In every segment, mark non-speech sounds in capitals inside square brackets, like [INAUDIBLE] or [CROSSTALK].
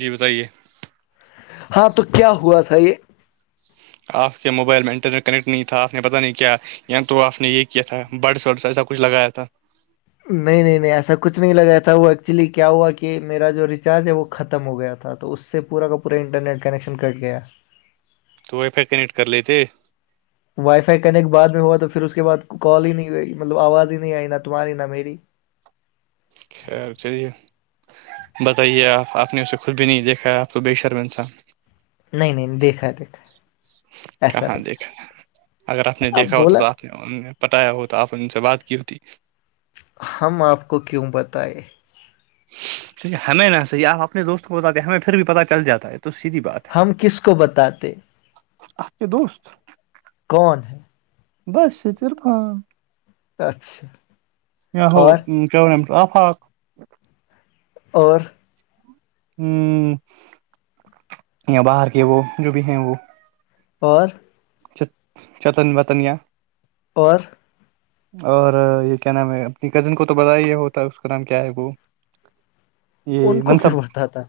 جی بتائیے ہاں تو کیا ہوا تھا یہ آپ کے موبائل میں انٹرنیٹ کنیکٹ نہیں تھا آپ نے پہ نہیں کیا تو آپ نے یہ کیا تھا بڈس وڈس ایسا کچھ لگایا تھا نہیں نہیں نہیں ایسا کچھ نہیں لگایا تھا وہ ایکچولی کیا ہوا کہ میرا جو ریچارج ہے وہ ختم ہو گیا تھا تھا تو اس سے پورا کا پورا انٹرنیٹ کنیکشن کٹ گیا تھا تو وائی فائی کنیکٹ کر لیتے وائی فائی کنیکٹ بعد میں ہوا تو پھر اس کے بعد کال ہی نہیں ہوئی مطلب آواز ہی نہیں آئی نا تمہاری نا میری خیر چلیے بتائیے آپ آپ نے اس سے خود بھی نہیں دیکھا ہے آپ کو بے شرم انسان نہیں نہیں نہیں دیکھا دیکھا ہے، ایسا کہاں نہیں دیکھا ہے ایسا اگر آپ نے دیکھا ہو تو تو آپ انہوں نے بتایا ہوتا آپ نے ان سے بات کی ہوتی ہم آپ کو کیوں بتائے ہمیں نا صحیح آپ اپنے دوست کو بتاتے ہیں ہمیں پھر بھی پتا چل جاتا ہے تو سیدھی بات ہے ہم کس کو بتاتے آپ کے دوست کون ہے باسط عرفان اچھا یا ہو اور کیا آفاق اور یا باہر کے وہ جو بھی ہیں وہ اور چت چتن وتنیاں اور اور یہ کیا نام ہے اپنی کزن کو تو بتایا ہی یہ ہوتا ہے اس کا نام کیا ہے وہ ان یہ کو کیوں منصب بتاتا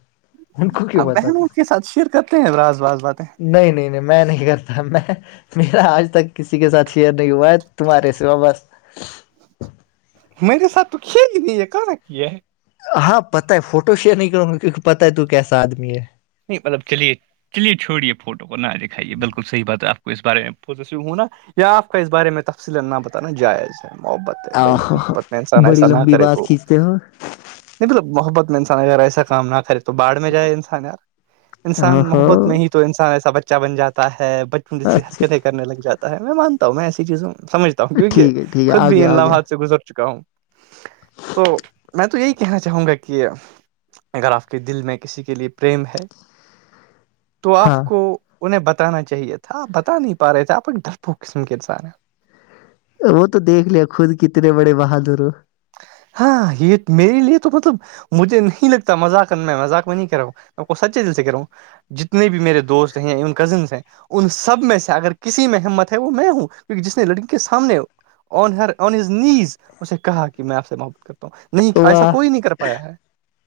ان کو کیوں آپ بتاتا بہنوں کے ساتھ شر کرتے کرتے ہیں راز واز باتیں نہیں نہیں نہیں میں نہیں کرتا میں میرا آج تک کسی کے ساتھ شیئر نہیں ہوا ہے تمہارے سوا بس میرے ساتھ تو کیا ہی نہیں ہے کہاں کیا ہاں پتاہ ہے فوٹو شیئر نہیں کروں گے کیونکہ پتا ہے تو کیسا آدمی ہے نہیں مطلب چلیے چلیے چھوڑیے فوٹو کو نہ دکھائیے بالکل صحیح بات ہے آپ کو اس بارے میں پوزیسسیو ہو نا کیا آپ کا اس بارے میں تفصیلن نا بتانا جائز ہے محبت ہے بھائی آہو محبت میں انسان بڑی ایسا نہ لمبی کرے بات تو کھینچتے ہو نہیں مطلب محبت میں انسان اگر ایسا کام نہ کرے تو بھاڈ میں جائے انسان یار ا انسان ہو محبت میں ہی تو انسان ایسا بچہ بن جاتا ہے بچوں جیسی اچھا حرکتیں کرنے لگ جا ہے میں مانتا ہوں میں ایسی چیزوں سمجتا ہوں کیوں کہ ٹھیک ہے ٹھیک ہے خود آ بھی گیا ان آ گیا لمحات سے گزر چکا ہوں تو میں تو یہی کہنا چاہوں گا کہ اگر آپ کے دل میں کسی کے لیے پریم ہے تو آپ ہاں کو انہیں بتانا چاہیے تھا آپ بتا نہیں پا رہے تھے آپ ایک ڈرپھو قسم کے انسان ہیں وہ تو دیکھ لیا خود کتنے بڑے بہادر ہو ہاں یہ میرے لیے تو مطلب مجھے نہیں لگتا مذاق میں مذاق میں نہیں کہ رہا ہوں میں آپ کو سچے دل سے کہ رہا ہوں جتنے بھی میرے دوست ہیں اور کزنس ہیں ان سب میں سے اگر کسی میں ہمت ہے وہ میں ہوں کیونکہ جس نے لڑکی کے سامنے آن ہر آن ہز نیز اسے کہا کہ میں آپ سے محبت کرتا ہوں نہیں ایسا واہ کوئی نہیں کر پایا ہے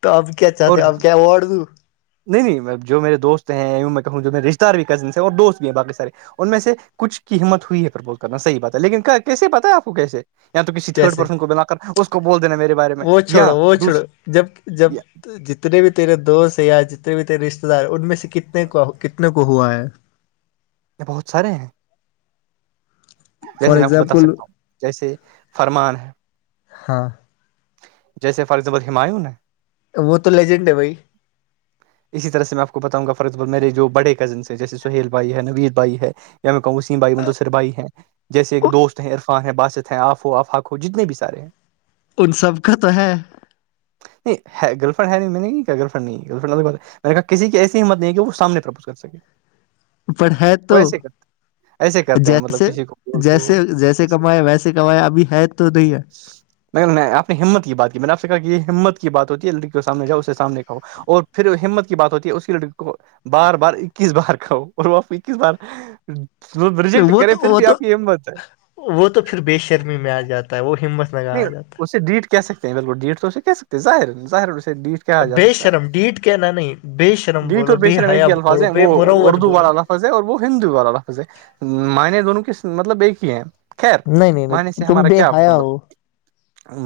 تو اب کیا اور چاہتے ہو، اب کیا اوارڈ دوں نہیں نہیں میں جو میرے دوست ہیں میں کہوں جو میرے رشتے دار کزن ہیں اور دوست بھی ہیں باقی سارے ان میں سے کچھ کی ہمت ہوئی ہے پرپوز کرنا صحیح بات ہے لیکن کیسے پتا ہے آپ کو کیسے یا تو کسی تھرڈ کیسے پرسن کو بلا کر اس کو بول دینا میرے بارے میں وہ چھوڑو یا وہ چھوڑو دوسرے جب جب جتنے بھی تیرے دوست یا جتنے بھی تیرے رشتے دار ان میں سے کتنے کو کتنے کو ہوا ہے یہ بہت سارے ہیں [INAUDIBLE] جیسے میں آپ کو بتا ایگزامپل سکتا ہوں جیسے فرمان ہ ہاں جیسے فار ایزامل ہمایوں وہ تو لیجنڈ ہے بھائی [INAUDIBLE] اسی طرح سے میں آپ کو بتاؤںا فار اگزامپل میرے جو بڑے کزنس ہیں جیے سہیل بھائی ہے نوید بھائی ہے یا میں کہوں واسیم بھائی مداسر بھائی ہیں جیسے ایک دوست ہیں عرفان ہیں باسط ہیں آپ ہو آف ہاق ہو جتنے بھی سارے ان سب کا تو ہے نہیں ہےگرلف فرنڈ ہے نہیں میں نے نہیں گرلفرینڈ نہیں گرل فنڈ میں نے کہا کسی کی ایسی ہمت نہیں ہے کہ وہ سامنے پرپوز کر سکے پر ہے وہ تو ایسے کر ایسے کرتے ہیں جب مطلب سے کسی جیسے کو جیسے کمایا ویسے کمایا ابھی ہے تو نہیں ہے میں آپ ہمت کی بات کی میں نے آپ کہ یہ ہمت کی بات ہوتی ہے لڑکی سامنے جاؤ اسے سامنے کہاو اور پھر ہمت کی بات ہوتی ہے اسی لڑکی کو بار بار اکیس بار کہو اور وہ آپ اکیس بار ہے ریجیکٹ وہ کرے تو پھر وہ بھی تو آپ کی ہمت ہے وہ تو پھر بے شرمی میں آ جاتا ہے وہ ہمت میں نہیں جاتا ہے اس ڈیٹ کہہ سکتے ہیں بالکل ڈیٹ تو اسے کہہ سکتے ہیں ظاہر ظاہر اسے ڈیٹ کے کہا ہے جا بے سکتا ہے شرم ڈیٹ کہنا نہیں بے شرم ڈیٹ اور بولو بے شرم ایک حیا ہی الفاظ بولو ہیں بے وہ مروت اردو والا بولو لفظ ض اور وہ ہندو والا لفظ ہے معنی دونوں کے مطلب ایک ہی ہے خیر نہیں نہیں معنی نہیں سے تم ہمارا بے کیا حیا مطلب ہو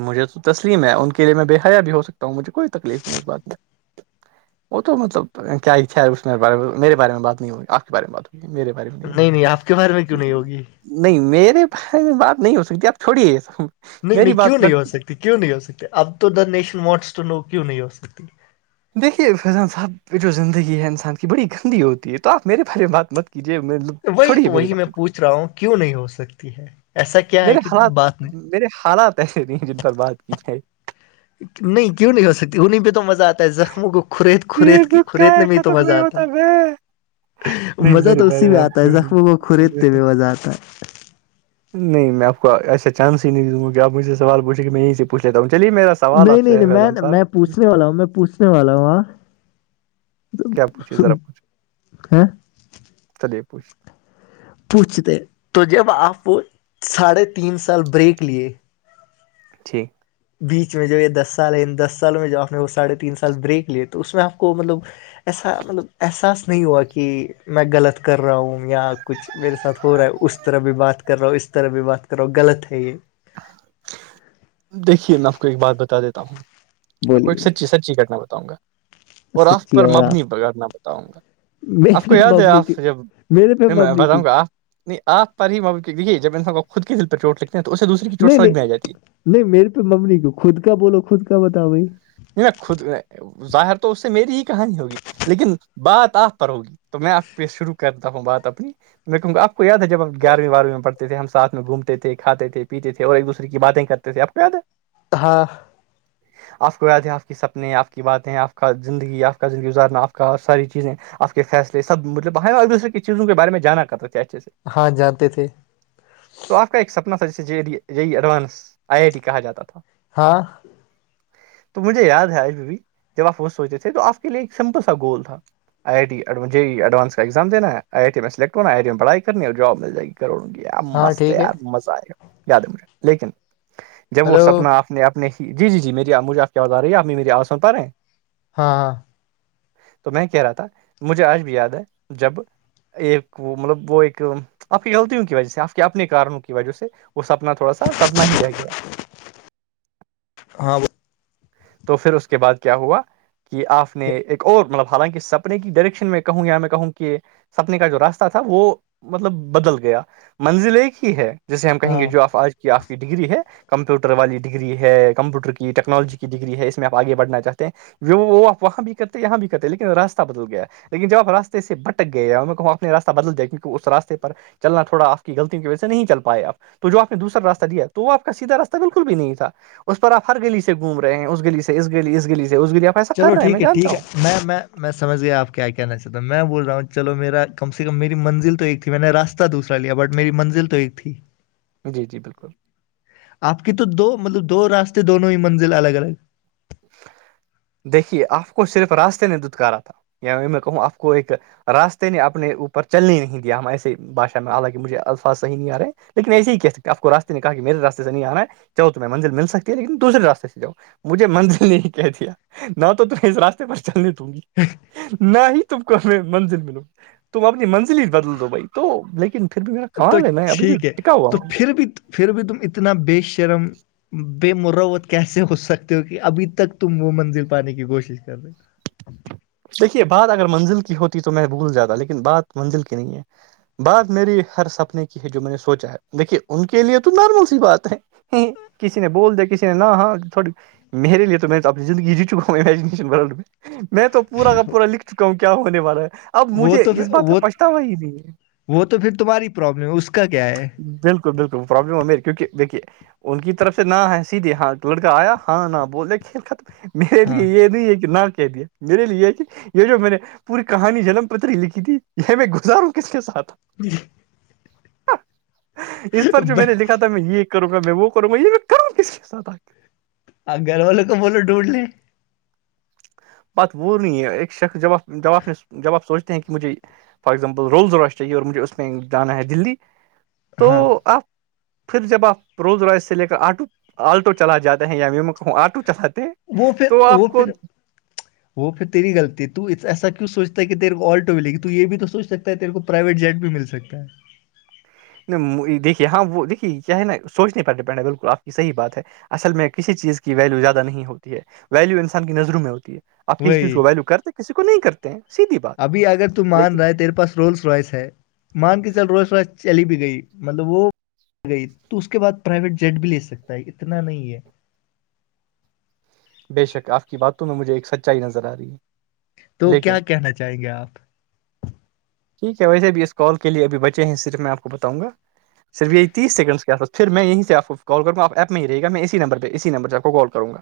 مجھے تو تسلیم ہے ان کے لیے میں بے حیا بھی ہو سکتا ہوں مجھے کوئی تکلیف نہیں اس بات میں وہ تو مطلب کیا ہی اسے بار میں میرے بارے میں بات نہیں ہوئی آپ کے بارے میں بات ہو میرے بارے میں نہیں نہیں آپ کے بارے میں کیوں نہیں ہوگی نہیں میرے بارے میں بات نہیں ہو سکتی آپ چھوڑیے نہیں میری نہیں کیوں بات نہیں ہو سکتی کیوں نہیں ہو سکتی اب تو the nation wants to know کیوں نہیں ہو سکتی دیکھیے فیضان صاحب جو زندگی ہے انسان کی بڑی گندی ہوتی ہے تو آپ میرے بارے میں بات مت کیجیے وہی چھوڑیے میری وہی میں باتوں کو پوچھ رہا ہوں کیوں نہیں ہو سکتی ہے ایسا کیا ہے میرے کہ حالات بات نہیں میرے حالات وایسے نہیںی ہیں جن پر بات کی جائے نہیں کیوں نہیں ہو سکتی انہیں پہ تو مزہ آتا زخموں کو کورید یہ کورید کے دکھ کا کوریدنے ہے میں تو ختم مزہ نہیں آتا ہوتا میں ہے نہیں مزہ میرے تو اسی بارے میں آپ آتا ہے زخموں کو چھوڑیے، کریدتے میں مزہ آتا ہے نہیں میں آپ کو ایسا چانس ہی نہیں دوں گا کہ آپ مجھے سے سوال پوچھے کہ میں یہ ہی سے پوچھ لیتا ہوں چلیے میرا سوال نہیں آپ نہیں سے نہیں ہے فیضان میں میں صاحب پوچھنے والا ہوں میں پوچھنے والا ہوں ہاں کیا پوچھیے ذرا پوچھے ہاں چلیے پوچھیے پوچھتے ہے جب آپ ساڑھے تین سال بریک لیے ٹھیک بیچ میں جو یہ دس سال ہے ان دس سالوں میں جو آپ نے وہ سڑھے تین سال بریک لیے تو اس میں آپ کو مطلب ایسا مطلب احساس نہیں ہوا کہ میں غلط کر رہا ہوں یا کچھ میرے ساتھ ہو رہا ہے اس طرح بھی بات کر رلو اس طرح بھی بات کرو غلط ہے یہ دیکھیے میں آپ کو ایک بات بتا دیتا ہوں میں کو ایک بولیے سچی سچی گٹنا بتاؤں گا اور آف سچی پر اور آپ مبنی بگڑنا بتاؤں گا آپ میرے کو پہ یاد ہے مبنی کی آپ جب میرے پہ پھر میں مبنی کیوں بتاؤں گا آپ نہیں آپ پر ہی دیکھیے جب ان کو خود کے دل پر چوٹ لکھتے ہیں تو اسے دوسری کی چوٹ نہیں سمج میں آ نہیں جاتی ہے نہیں میرے پہ مممی کو خود کا بولو خود کا بتاؤ بھائی نہیں میں خود ظاہر تو اس سے میری ہی کہانی ہوگی لیکن بات آپ پر ہوگی تو میں آپ پہ شروع کرتا ہوں بات اپنی میں آپ کو یاد ہے جب ہم گیارہویں بارویں میں پڑتے تھے ہم ساتھ گھومتے تھے کھاتے ھتے اور ایک دوسرے کی باتیں کرتے توے آپ کویاد ہے ہاں آپ کو یادیں آپ کی سپنے آپ کی باتیں آپ کا زندگی آپ کا زندگی گزارنا آپ کا ساری چیزیں آپ کا کے فیصل سب مطلب اور ایک دوسرے کی چیزوں کے بارے میں جان کر رہے کیا اچھے سے ہاں جاتے تھے تو آپ کا ایک سپنا تھا جسے یہی ایڈوانس آئی آئی ٹی کہا جاتا تھا ہاں مجھے یاد ہے آج بھی بھی جب آپ وہ سوچے تھے تو آپ کے لیے ایک سمپل سا گول تھا آئی آئی ٹیڈی ایڈانس کاگز دینا آئی آئی ٹی میں سلیک ہو ہے آئیٹی میں پڑھائی کرنی اور جاب مل جائے گی کروں گی پ ہاں مست ہے ٹھیک یار مزہ آئے یاد ہے مجھے لیکن جب وہ ہلو سپنا آپ اپنے جی جی جی میری مجھے آپ کی آاز آ رہی ہے آپ نے میری آواز سن پا رہے ہیں ہاں ہاں تو میں کہہ رہا تھا مجھے آج بھی یاد ہے جب ایک وہ مطلب وہ ایک آپ کی غلطوں کی وجہ سے آپ کے اپنے کارنوں کی وجہ سے وہ سپنا تھوڑا سا سپنا ہی رہ گیا ہاں ب تو پھر اس کے بعد کیا ہوا کہ آپ نے ایک اور مطلب حالانکہ سب اپنے کی ڈائریکشن میں کہوں یا میں کہوں کہ سپنے کا جو راستہ تھا وہ مطلب بدل گیا منزل ایک ہی ہے جیسے ہم کہیں گے ہاں جو آ آج کی آپ کی ڈگری ہے کمپیوٹر والی ڈگری ہے کمپیوٹر کی ٹیکنالوجی ڈگری ہے اس میں آپ آگے بڑنا چاہتے ہیں وہ آپ وہاں بھی کرتے ہیں یہاں بھی کرتے لیکن راستہ بدل گیا لیکن جب آپ راستے سے بٹک گئے ہیں میں کہوں اپنے راستہ بدل دیا کیونکہ اس راستے پر چلنا تھوا آپ کی غلطی کی وجہ سے نہیں چل پائے آپ تو جو آپ نے دوسا راستہ دیا تو وہ آپ کا سیدھا راستہ بالکل بھی نہیں تھا اس پر آپ ہر گلی سے گھوم رہے رہ ہیں اس گلی سے اس گلی اس گلی سے اس گلی آپ ایسا چلو کر رہے میں ٹھیک ہے جانتا ٹھیک ہے ہوں میں میں میں سمجھ گیا آپ کیا کہنا چاہتا ہ میں بول رہا ہوں چلو میرا کم سے کم میری منزل تو ایک تھی میں نے راستہ دوسرا لیا بٹ میری منزل تو ایک تھی [INAUDIBLE] جی جی بلکل آپ کی تو دو مطلب دو راستے دونوں ہی منزل الگ الگ دیکھیے آپ کو صرف راستے نے دتکارا تھا ی میں کہوں آپ کو ایک راستے نے اپنے اوپر چلنے نہیں دیا ہم ایسے باشا میں حالانکہ مجھے الفاظ صحیح نہیں آ رہے لیکن ایسے ہی کہ آپ کو راستے نے کہا کہ میرے راستے سے نہیں آنا ہے چلو تمہیں منزل مل سکتی ہے لیکن دوسرے راستے سے جاؤ منزل نے ہی کہہ دیا نہ تو تمہیں اس راستے پر چلنے دوں گی ہوں نہ ہی تم کو ہمیں منزل ملوں تم اپنی منزل ہی بدل دو بھائی تو لیکن پھر بھی میرا تو کال ہےنا میں ابھی بھی ٹھیک ہے ٹکا تو ہواہو پھر بھی پھر بھی تم اتنا بے شرم بے موراوت کیسے ہو سکتے ہو کہ ابھی تک تم وہ منزل پانے کی کوشش کر رہے دیکھیے بات اگر منزل کی ہوتی تو میں بھول جاتا بات منزل کی نہیں ہے بات میری ہر سپنے کی ہے جو میں نے سوچا ہے دیکھیے ان کے لیے تو نارمل سی بات ہے کسی نے بول د کسی نے نہ ہاں تھوڑ میرے لیے تو میں تو اپنی زندگی جی چوکا ہوں ایجوکیشن ورلڈ میں میں تو پورا کا پورا لکھ چکا ہوں کہ کیا ہونے والا ہے اب ہو وہ مجھے تو اس پھر بات کا وہ پچھتاوا ہی نہیں ہے وہ تو پھر تمہاری پرابلم ہے اس کا کیا ہے بالکل بالکل پرلم ہو گئی کیونکہ دیکھیے ان کی طرف سے نہ ہے سیدھے ہاں لڑکا آیا ہاں نہ بول دیا کھیل ختم میرے ہاں لیے یہ نہیں ہے کہ نہ کہہ دیا میرے لیے یہ یہ جو میں نے پوری کہانی جنم پتری لکھی تھی یہ میں گزار ہوں کس کے ساتھ جی اس پر جو میں نے بھائی، لکھا تھا میں یہ کروں گا میں وہ کروں گا یہ میں کروں کسی کے ساتھ آخر آ گھر والوں کا بولو ڈھونڈ لی بات وہ نہیں ہے ایک شخص جو جواب نے جواب سوچتے ہیں کہ مجھے فار ایگزامپل رولز راش چاہیے اور مجھے اس میں جانا ہے دلی تو ہاں آپ پھر جب آپ روز رائ سے لے کر آٹو آٹو چلا جاتے ہیں یا م میں کہوں آٹو چلاتے ہیں وہ پھر تو وہ آپ کو پھر [INAUDIBLE] [INAUDIBLE] وہ پھر تیری غلطی تو ایسا کیوں سوچتا کہ تیرے کو الٹو ملے گی تو یہ بھی تو سوچ سکتا ہے تیرے کو پرائیویٹ جٹ بھی مل سکتا ہے دیکھیے ہاں وہ دیکھیے کیا ہے نا سوچ نہیں پر ڈپینڈ ہے بالکل آپ کی صحیح بات ہے اصل میں کسی چیز کی ویلو زیادہ نہیں ہوتی ہے ویلو انسان کی نظروں میں ہوتی ہے آپ کسی چیز کو وہی ویلو کرتے کسی کو نہیں کرتے ہیں سیدھی بات ابھی اگر تو مان لیکن رہا ہے تیرے پاس رولس روائس ہے مان کہ چل روس روائس چلی بھی گئی مطلب وہ گئی تو اس کے بعد پرائیویٹ جٹ بھی لے سکتا ہے اتنا نہیں ہے بے شک آپ کی باتوں میں مجھے ایک سچائی نظر آ رہی ہے تو کیا لیکن کہنا چاہیں گے آپ ٹھیک ہے ویسے بھی اس کال کے لیے بچے ہیں صرف میں آپ کو بتاؤں گا صرف یہ تیس سیکنڈز کے اس پاس پھر میں یہیں سے اپ کو کال کرو گا اپ ایپ میں ہی رہے گا میں اسی نمرہ پہ اسی نمبر سے کال کروں گا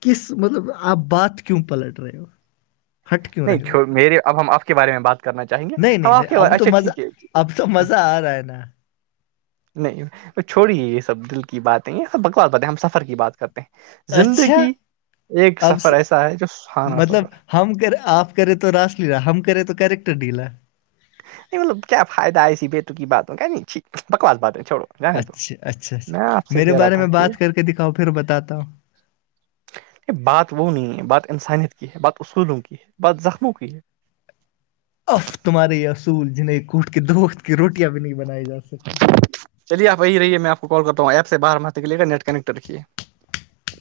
کس مطلب آپ بات کیوں پلٹ رہے ہو ہٹ کیوں نہیں رہے ہو بات میرے اب ہم آپ کے بارے میں بات کرنا چاہیں گے نہیں ہم نہیں آپ نہیں کے با اب تو اچھا مزہ ٹھیک اب تو ہے مزہ آ رہا ہے نا نہیں وہ چھوڑی ہے یہ سب دل کی باتیں یہ سب بکوات بتیں ہم سفر کی بات کرتے اچھا زندگی ایک اب سفر س- ایسا ہے جو سہانا مطلب سفر ہے ہم کرے آپ کرے تو راس لیلالہ ہم کرے تو کریکٹر ڈیلا نہیں مطلب کیا فائد ہے ای ایسی بے تکی باتوں کا ہے نہیں بکواس بات ہے چھڑو اچھا اچھا اچھا میرے بارے تھا میں کہ بات کر کے دکھاؤ پھر بتاتا ہوں بات وہ نہیں ہے بات انسانیت کی ہے بات اصولوں کی ہے بات زخموں کی ہے اف تمہارے یہ اصول جنہیں کوٹ کے دو وقت کی روٹیاں بھی نہیں بنائی جا سکتی چلیے آپی رہے میں آپ کو کال کرتا ہوں ایپ سے باہر ماتے کے لے کر نی کنیکٹ رکھیے